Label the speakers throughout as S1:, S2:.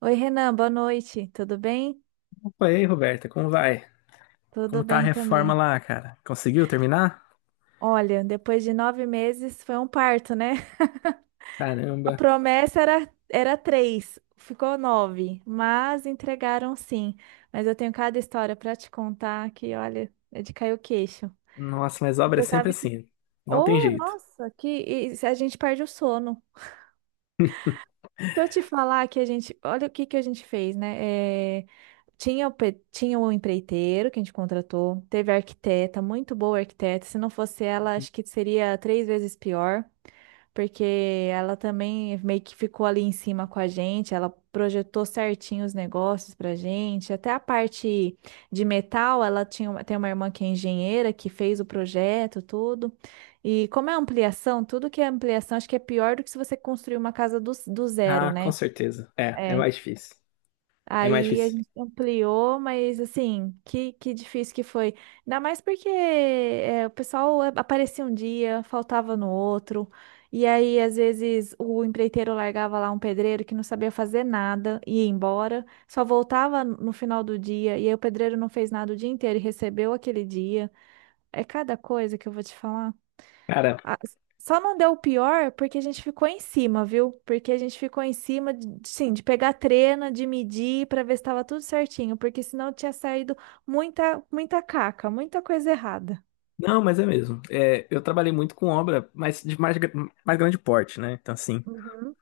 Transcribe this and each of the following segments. S1: Oi, Renan, boa noite. Tudo bem?
S2: Oi, Roberta, como vai? Como
S1: Tudo
S2: tá a
S1: bem
S2: reforma
S1: também.
S2: lá, cara? Conseguiu terminar?
S1: Olha, depois de 9 meses foi um parto, né? A
S2: Caramba.
S1: promessa era três, ficou nove, mas entregaram sim. Mas eu tenho cada história para te contar que, olha, é de cair o queixo.
S2: Nossa, mas obra é
S1: Você
S2: sempre
S1: sabe que.
S2: assim. Não tem
S1: Oh,
S2: jeito.
S1: nossa, que e a gente perde o sono. Se eu te falar que a gente. Olha o que que a gente fez, né? É, Tinha o empreiteiro que a gente contratou, teve a arquiteta, muito boa arquiteta. Se não fosse ela, acho que seria 3 vezes pior, porque ela também meio que ficou ali em cima com a gente, ela projetou certinho os negócios pra gente. Até a parte de metal, ela tinha, tem uma irmã que é engenheira, que fez o projeto, tudo. E como é ampliação, tudo que é ampliação, acho que é pior do que se você construir uma casa do zero,
S2: Ah, com
S1: né?
S2: certeza. É, é
S1: É.
S2: mais difícil. É mais
S1: Aí a
S2: difícil.
S1: gente ampliou, mas assim, que difícil que foi. Ainda mais porque é, o pessoal aparecia um dia, faltava no outro. E aí, às vezes, o empreiteiro largava lá um pedreiro que não sabia fazer nada, ia embora, só voltava no final do dia. E aí, o pedreiro não fez nada o dia inteiro e recebeu aquele dia. É cada coisa que eu vou te falar.
S2: Cara,
S1: Ah, só não deu o pior porque a gente ficou em cima, viu? Porque a gente ficou em cima, de, sim, de pegar trena, de medir para ver se estava tudo certinho, porque senão tinha saído muita, muita caca, muita coisa errada.
S2: não, mas é mesmo. É, eu trabalhei muito com obra, mas de mais, mais grande porte, né? Então, assim,
S1: Uhum.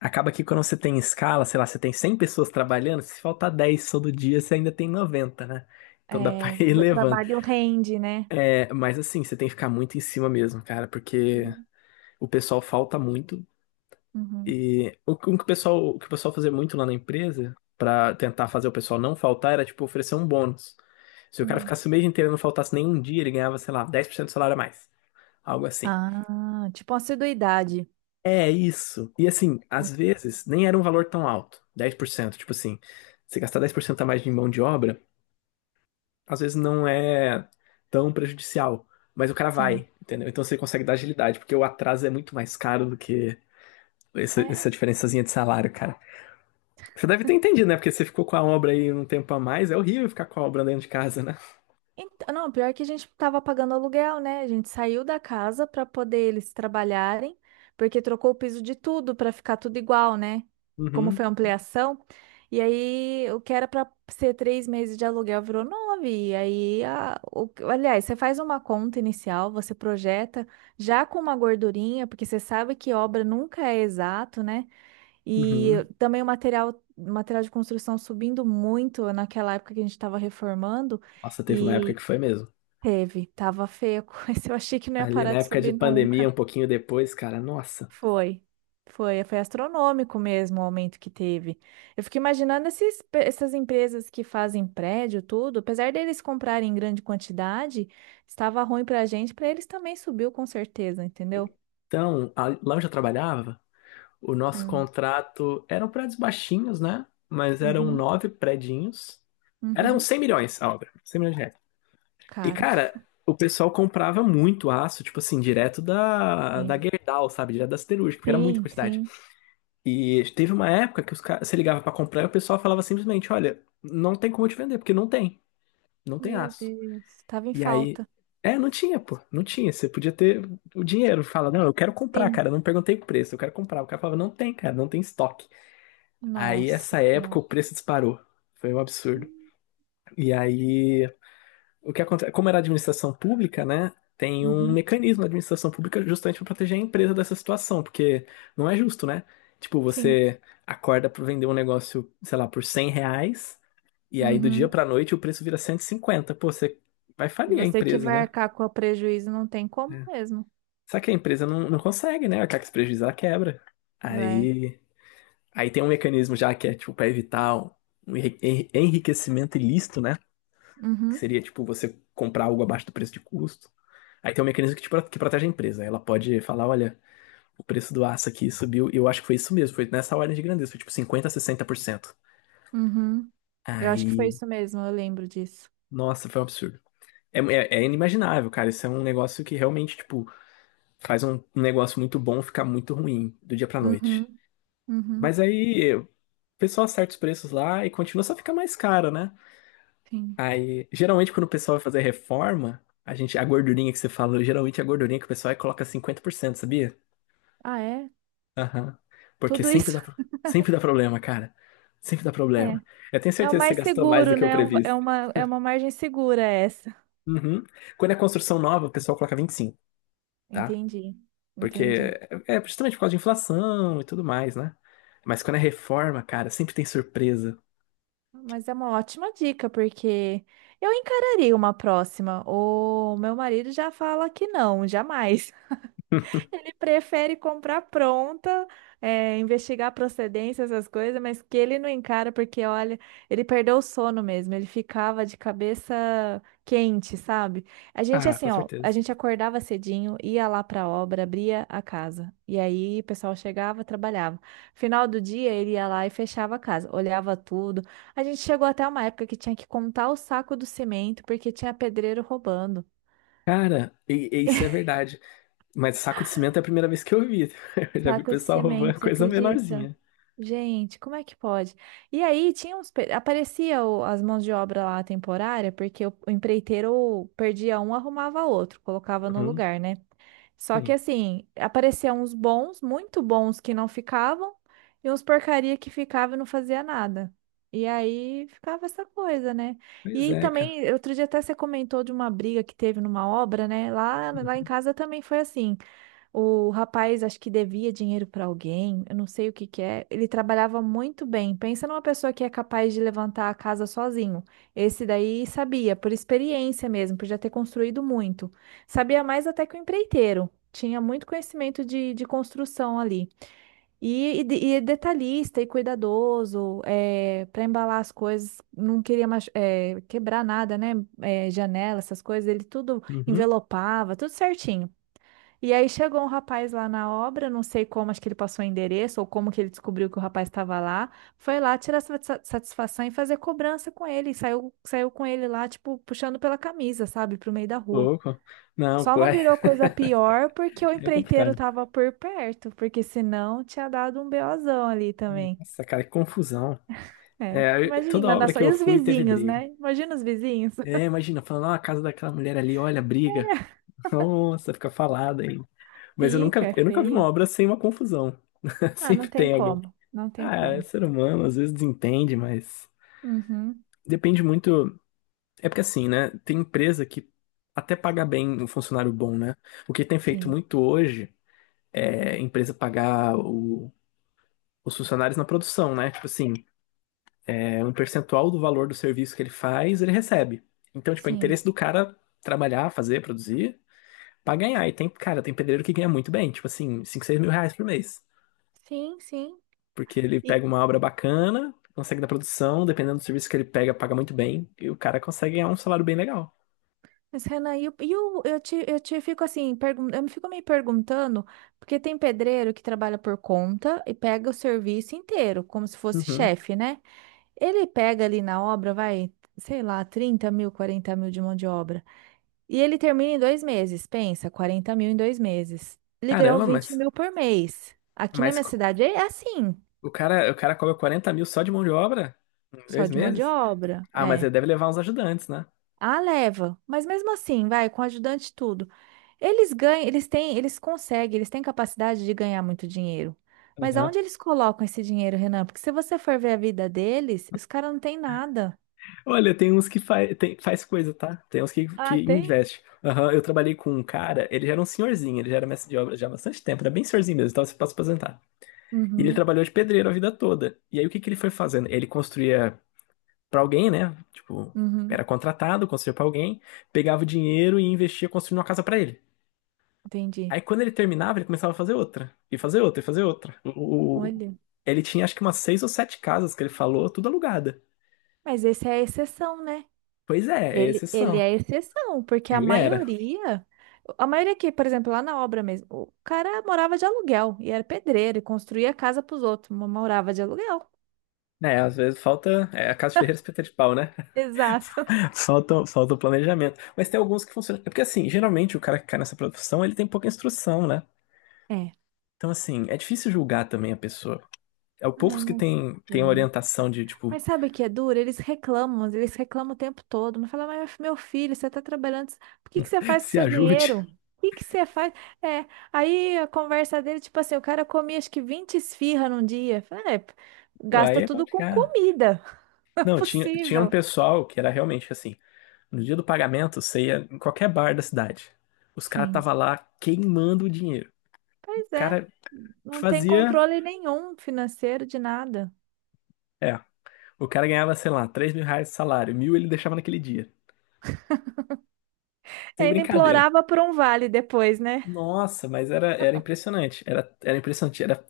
S2: acaba que quando você tem escala, sei lá, você tem 100 pessoas trabalhando, se faltar 10 todo dia, você ainda tem 90, né? Então dá pra
S1: É,
S2: ir
S1: o
S2: levando.
S1: trabalho rende, né?
S2: É, mas assim, você tem que ficar muito em cima mesmo, cara, porque
S1: Uhum.
S2: o pessoal falta muito.
S1: Uhum.
S2: E o que o pessoal, o que o pessoal fazia muito lá na empresa, pra tentar fazer o pessoal não faltar, era tipo oferecer um bônus. Se o cara
S1: Hum.
S2: ficasse o mês inteiro e não faltasse nenhum dia, ele ganhava, sei lá, 10% do salário a mais. Algo assim.
S1: Ah, tipo uma assiduidade.
S2: É isso. E assim, às
S1: Sim.
S2: vezes nem era um valor tão alto, 10%. Tipo assim, você gastar 10% a mais de mão de obra, às vezes não é tão prejudicial. Mas o cara
S1: Sim.
S2: vai, entendeu? Então você consegue dar agilidade, porque o atraso é muito mais caro do que essa,
S1: É,
S2: essa diferençazinha de salário. Você deve ter entendido, né? Porque você ficou com a obra aí um tempo a mais. É horrível ficar com a obra dentro de casa, né?
S1: então, não, pior que a gente tava pagando aluguel, né? A gente saiu da casa para poder eles trabalharem, porque trocou o piso de tudo para ficar tudo igual, né? Como foi
S2: Uhum,
S1: a ampliação. E aí, o que era para ser 3 meses de aluguel virou nove. E aí, aliás, você faz uma conta inicial, você projeta já com uma gordurinha, porque você sabe que obra nunca é exato, né? E
S2: uhum.
S1: também o material, material de construção subindo muito naquela época que a gente estava reformando.
S2: Nossa, teve uma época
S1: e
S2: que foi mesmo.
S1: Teve, tava feio, mas eu achei que não ia
S2: Ali na
S1: parar de
S2: época de
S1: subir nunca.
S2: pandemia, um pouquinho depois, cara, nossa.
S1: Foi, foi astronômico mesmo o aumento que teve. Eu fico imaginando essas empresas que fazem prédio, tudo, apesar deles comprarem em grande quantidade, estava ruim pra gente, pra eles também subiu com certeza, entendeu?
S2: Então, lá onde eu trabalhava, o nosso
S1: Hum,
S2: contrato eram prédios baixinhos, né? Mas eram
S1: Uhum,
S2: nove prédios. Eram
S1: uhum,
S2: 100 milhões a obra, 100 milhões de reais. E,
S1: caro.
S2: cara, o pessoal comprava muito aço, tipo assim, direto da
S1: Sim,
S2: Gerdau, sabe? Direto da siderúrgica, porque era muita
S1: sim,
S2: quantidade.
S1: sim.
S2: E teve uma época que os caras, você ligava pra comprar e o pessoal falava simplesmente, olha, não tem como te vender, porque não tem
S1: Meu
S2: aço.
S1: Deus, tava em
S2: E aí,
S1: falta.
S2: é, não tinha, pô, não tinha. Você podia ter o dinheiro, fala, não, eu quero comprar,
S1: Sim,
S2: cara, não perguntei o preço, eu quero comprar. O cara falava, não tem, cara, não tem estoque. Aí
S1: nossa.
S2: essa
S1: senhora.
S2: época o preço disparou. Foi um absurdo. E aí o que acontece, como era administração pública, né? Tem um
S1: Uhum,
S2: mecanismo na administração pública justamente para proteger a empresa dessa situação, porque não é justo, né? Tipo,
S1: sim.
S2: você acorda para vender um negócio, sei lá, por 100 reais, e aí do dia
S1: Uhum.
S2: para noite o preço vira 150. Pô, você vai falir a
S1: Você que
S2: empresa,
S1: vai
S2: né?
S1: arcar com o prejuízo não tem como
S2: É.
S1: mesmo,
S2: Só que a empresa não consegue, né? Acaba que se prejuízo, quebra.
S1: né?
S2: Aí, aí, tem um mecanismo já que é, tipo, para evitar um enriquecimento ilícito, né? Que
S1: Uhum,
S2: seria, tipo, você comprar algo abaixo do preço de custo. Aí tem um mecanismo que, que protege a empresa. Ela pode falar, olha, o preço do aço aqui subiu. E eu acho que foi isso mesmo, foi nessa ordem de grandeza, foi tipo 50 a 60%.
S1: uhum. Eu acho que foi
S2: Aí,
S1: isso mesmo, eu lembro disso.
S2: nossa, foi um absurdo. É, é inimaginável, cara. Isso é um negócio que realmente, tipo, faz um negócio muito bom ficar muito ruim do dia pra noite.
S1: Uhum, uhum,
S2: Mas aí o pessoal acerta os preços lá e continua, só fica mais caro, né?
S1: sim.
S2: Aí, geralmente, quando o pessoal vai fazer reforma, a gente, a gordurinha que você falou, geralmente é a gordurinha que o pessoal aí coloca 50%, sabia?
S1: Ah, é?
S2: Aham. Porque
S1: Tudo isso?
S2: sempre dá problema, cara. Sempre dá
S1: É.
S2: problema. Eu tenho
S1: É o
S2: certeza que você
S1: mais
S2: gastou mais do
S1: seguro,
S2: que o
S1: né? É um- é
S2: previsto.
S1: uma, é uma margem segura essa.
S2: Uhum. Quando é construção nova, o pessoal coloca 25, tá?
S1: Entendi,
S2: Porque
S1: entendi.
S2: é justamente por causa de inflação e tudo mais, né? Mas quando é reforma, cara, sempre tem surpresa.
S1: Mas é uma ótima dica, porque eu encararia uma próxima. O meu marido já fala que não, jamais. Ele prefere comprar pronta, é, investigar procedência, essas coisas, mas que ele não encara, porque olha, ele perdeu o sono mesmo, ele ficava de cabeça quente, sabe? A gente,
S2: Ah,
S1: assim,
S2: com
S1: ó, a
S2: certeza.
S1: gente acordava cedinho, ia lá pra obra, abria a casa, e aí o pessoal chegava, trabalhava. Final do dia, ele ia lá e fechava a casa, olhava tudo. A gente chegou até uma época que tinha que contar o saco do cimento, porque tinha pedreiro roubando.
S2: Cara, e isso é verdade. Mas saco de cimento é a primeira vez que eu vi. Eu já vi o
S1: Saco de
S2: pessoal
S1: cimento,
S2: roubando
S1: você
S2: coisa
S1: acredita?
S2: menorzinha.
S1: Gente, como é que pode? E aí tinha uns, aparecia as mãos de obra lá temporária, porque o empreiteiro perdia um, arrumava outro, colocava no
S2: Uhum,
S1: lugar, né? Só que
S2: sim.
S1: assim, apareciam uns bons, muito bons que não ficavam, e uns porcaria que ficava e não fazia nada. E aí ficava essa coisa, né?
S2: Pois
S1: E
S2: é, cara.
S1: também, outro dia até você comentou de uma briga que teve numa obra, né? Lá em
S2: Uhum.
S1: casa também foi assim. O rapaz, acho que devia dinheiro para alguém, eu não sei o que que é. Ele trabalhava muito bem. Pensa numa pessoa que é capaz de levantar a casa sozinho. Esse daí sabia, por experiência mesmo, por já ter construído muito. Sabia mais até que o empreiteiro. Tinha muito conhecimento de construção ali. E é detalhista e cuidadoso, para embalar as coisas, não queria quebrar nada, né? Janela, essas coisas, ele tudo
S2: Uhum.
S1: envelopava, tudo certinho. E aí chegou um rapaz lá na obra, não sei como, acho que ele passou o endereço ou como que ele descobriu que o rapaz estava lá. Foi lá tirar satisfação e fazer cobrança com ele. E saiu com ele lá, tipo, puxando pela camisa, sabe, pro meio da rua.
S2: Louco. Não,
S1: Só
S2: pô,
S1: não
S2: é
S1: virou coisa pior porque o
S2: é
S1: empreiteiro
S2: complicado.
S1: tava por perto, porque senão tinha dado um BOzão ali também.
S2: Nossa, cara, que confusão.
S1: É,
S2: É, toda
S1: imagina,
S2: obra que eu
S1: e os
S2: fui teve
S1: vizinhos,
S2: briga.
S1: né? Imagina os vizinhos.
S2: É, imagina, falando, ah, a casa daquela mulher ali, olha, briga. Nossa, fica falada aí. Mas eu nunca,
S1: Pica, é
S2: eu nunca vi uma
S1: feio.
S2: obra sem uma confusão.
S1: Ah,
S2: Sempre
S1: não tem
S2: tem alguém.
S1: como, não tem
S2: Ah, é
S1: como.
S2: ser humano, às vezes desentende, mas
S1: Uhum,
S2: depende muito. É porque assim, né? Tem empresa que até paga bem um funcionário bom, né? O que tem feito
S1: sim,
S2: muito hoje é a empresa pagar os funcionários na produção, né? Tipo assim. É um percentual do valor do serviço que ele faz, ele recebe. Então, tipo, é interesse
S1: sim.
S2: do cara trabalhar, fazer, produzir, pra ganhar. E tem, cara, tem pedreiro que ganha muito bem, tipo assim, 5 6 mil reais por mês.
S1: Sim, sim.
S2: Porque ele
S1: E-
S2: pega uma obra bacana, consegue da produção, dependendo do serviço que ele pega, paga muito bem, e o cara consegue ganhar um salário bem legal.
S1: Mas, Renan, eu te fico assim, eu me fico me perguntando, porque tem pedreiro que trabalha por conta e pega o serviço inteiro, como se fosse
S2: Uhum.
S1: chefe, né? Ele pega ali na obra, vai, sei lá, 30 mil, 40 mil de mão de obra. E ele termina em 2 meses, pensa, 40 mil em 2 meses. Ele ganhou
S2: Caramba,
S1: 20
S2: mas,
S1: mil por mês. Aqui na
S2: mas
S1: minha cidade é assim,
S2: o cara cobra 40 mil só de mão de obra em
S1: só
S2: dois
S1: de mão de
S2: meses?
S1: obra.
S2: Ah, mas
S1: É.
S2: ele deve levar uns ajudantes, né?
S1: A leva, mas mesmo assim, vai, com ajudante e tudo. Eles ganham, eles têm, eles conseguem, eles têm capacidade de ganhar muito dinheiro. Mas aonde eles colocam esse dinheiro, Renan? Porque se você for ver a vida deles, os caras não têm nada.
S2: Olha, tem uns que faz, tem, faz coisa, tá? Tem uns que,
S1: Ah,
S2: que
S1: tem?
S2: investe. Aham, eu trabalhei com um cara, ele já era um senhorzinho, ele já era mestre de obra já há bastante tempo, era bem senhorzinho mesmo, estava para se aposentar. E ele
S1: Uhum,
S2: trabalhou de pedreiro a vida toda. E aí o que que ele foi fazendo? Ele construía para alguém, né? Tipo,
S1: uhum,
S2: era contratado, construía para alguém, pegava o dinheiro e investia construindo uma casa para ele.
S1: entendi.
S2: Aí quando ele terminava, ele começava a fazer outra, e fazer outra, e fazer outra.
S1: Olha,
S2: Ele tinha acho que umas seis ou sete casas que ele falou, tudo alugada.
S1: mas esse é a exceção, né?
S2: Pois é,
S1: Ele,
S2: esses
S1: ele
S2: são.
S1: é a exceção, porque a
S2: Ele era.
S1: maioria, a maioria que, por exemplo, lá na obra mesmo, o cara morava de aluguel e era pedreiro e construía casa para os outros, mas morava de aluguel.
S2: É, às vezes falta. É a casa de ferreiro é espeta de pau, né?
S1: Exato.
S2: Falta, falta o planejamento. Mas tem alguns que funcionam. É porque, assim, geralmente o cara que cai nessa profissão, ele tem pouca instrução, né?
S1: É.
S2: Então, assim, é difícil julgar também a pessoa. É o
S1: Ai,
S2: poucos que
S1: não
S2: tem
S1: sei.
S2: orientação de, tipo,
S1: Mas sabe o que é duro? Eles reclamam o tempo todo. Não fala, mas meu filho, você tá trabalhando. O que que você faz com o
S2: se
S1: seu
S2: ajude.
S1: dinheiro? O que que você faz? É. Aí a conversa dele, tipo assim, o cara comia acho que 20 esfirra num dia. Fala, é,
S2: Aí
S1: gasta
S2: é
S1: tudo com
S2: complicado.
S1: comida. Não é
S2: Não, tinha um
S1: possível.
S2: pessoal que era realmente assim: no dia do pagamento, você ia em qualquer bar da cidade. Os caras
S1: Sim.
S2: estavam lá queimando o dinheiro. O
S1: Pois é.
S2: cara
S1: Não tem
S2: fazia.
S1: controle nenhum financeiro de nada.
S2: É. O cara ganhava, sei lá, 3 mil reais de salário. Mil ele deixava naquele dia.
S1: E
S2: Sem
S1: ainda
S2: brincadeira.
S1: implorava por um vale depois, né?
S2: Nossa, mas era impressionante. Era impressionante. Era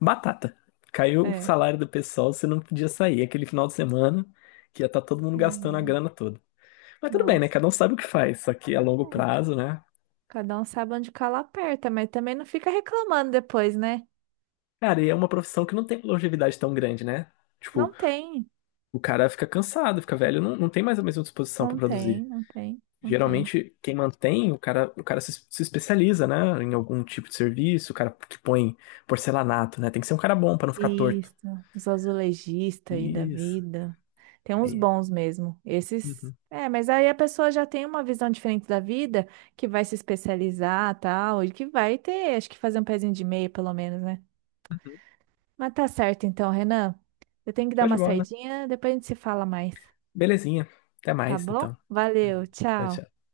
S2: batata. Caiu o
S1: É.
S2: salário do pessoal, você não podia sair. Aquele final de semana que ia estar todo mundo gastando a
S1: Senhor.
S2: grana toda. Mas tudo bem, né?
S1: Nossa.
S2: Cada um sabe o que faz. Só que a longo
S1: É.
S2: prazo, né?
S1: Cada um sabe onde cala aperta, mas também não fica reclamando depois, né?
S2: Cara, e é uma profissão que não tem longevidade tão grande, né? Tipo,
S1: Não tem,
S2: o cara fica cansado, fica velho, não tem mais a mesma disposição para
S1: não tem,
S2: produzir.
S1: não tem, não tem.
S2: Geralmente, quem mantém, o cara se especializa, né? Em algum tipo de serviço, o cara que põe porcelanato, né? Tem que ser um cara bom para não ficar torto.
S1: Isso, os azulejistas aí da
S2: Isso.
S1: vida. Tem uns
S2: Aí.
S1: bons mesmo. Esses.
S2: Uhum,
S1: É, mas aí a pessoa já tem uma visão diferente da vida, que vai se especializar, tal, e que vai ter, acho que fazer um pezinho de meia, pelo menos, né?
S2: uhum.
S1: Mas tá certo então, Renan. Eu tenho que dar
S2: Show de
S1: uma
S2: bola.
S1: saidinha, depois a gente se fala mais,
S2: Belezinha. Até
S1: tá
S2: mais,
S1: bom?
S2: então. Uhum.
S1: Valeu,
S2: Tchau,
S1: tchau.
S2: tchau.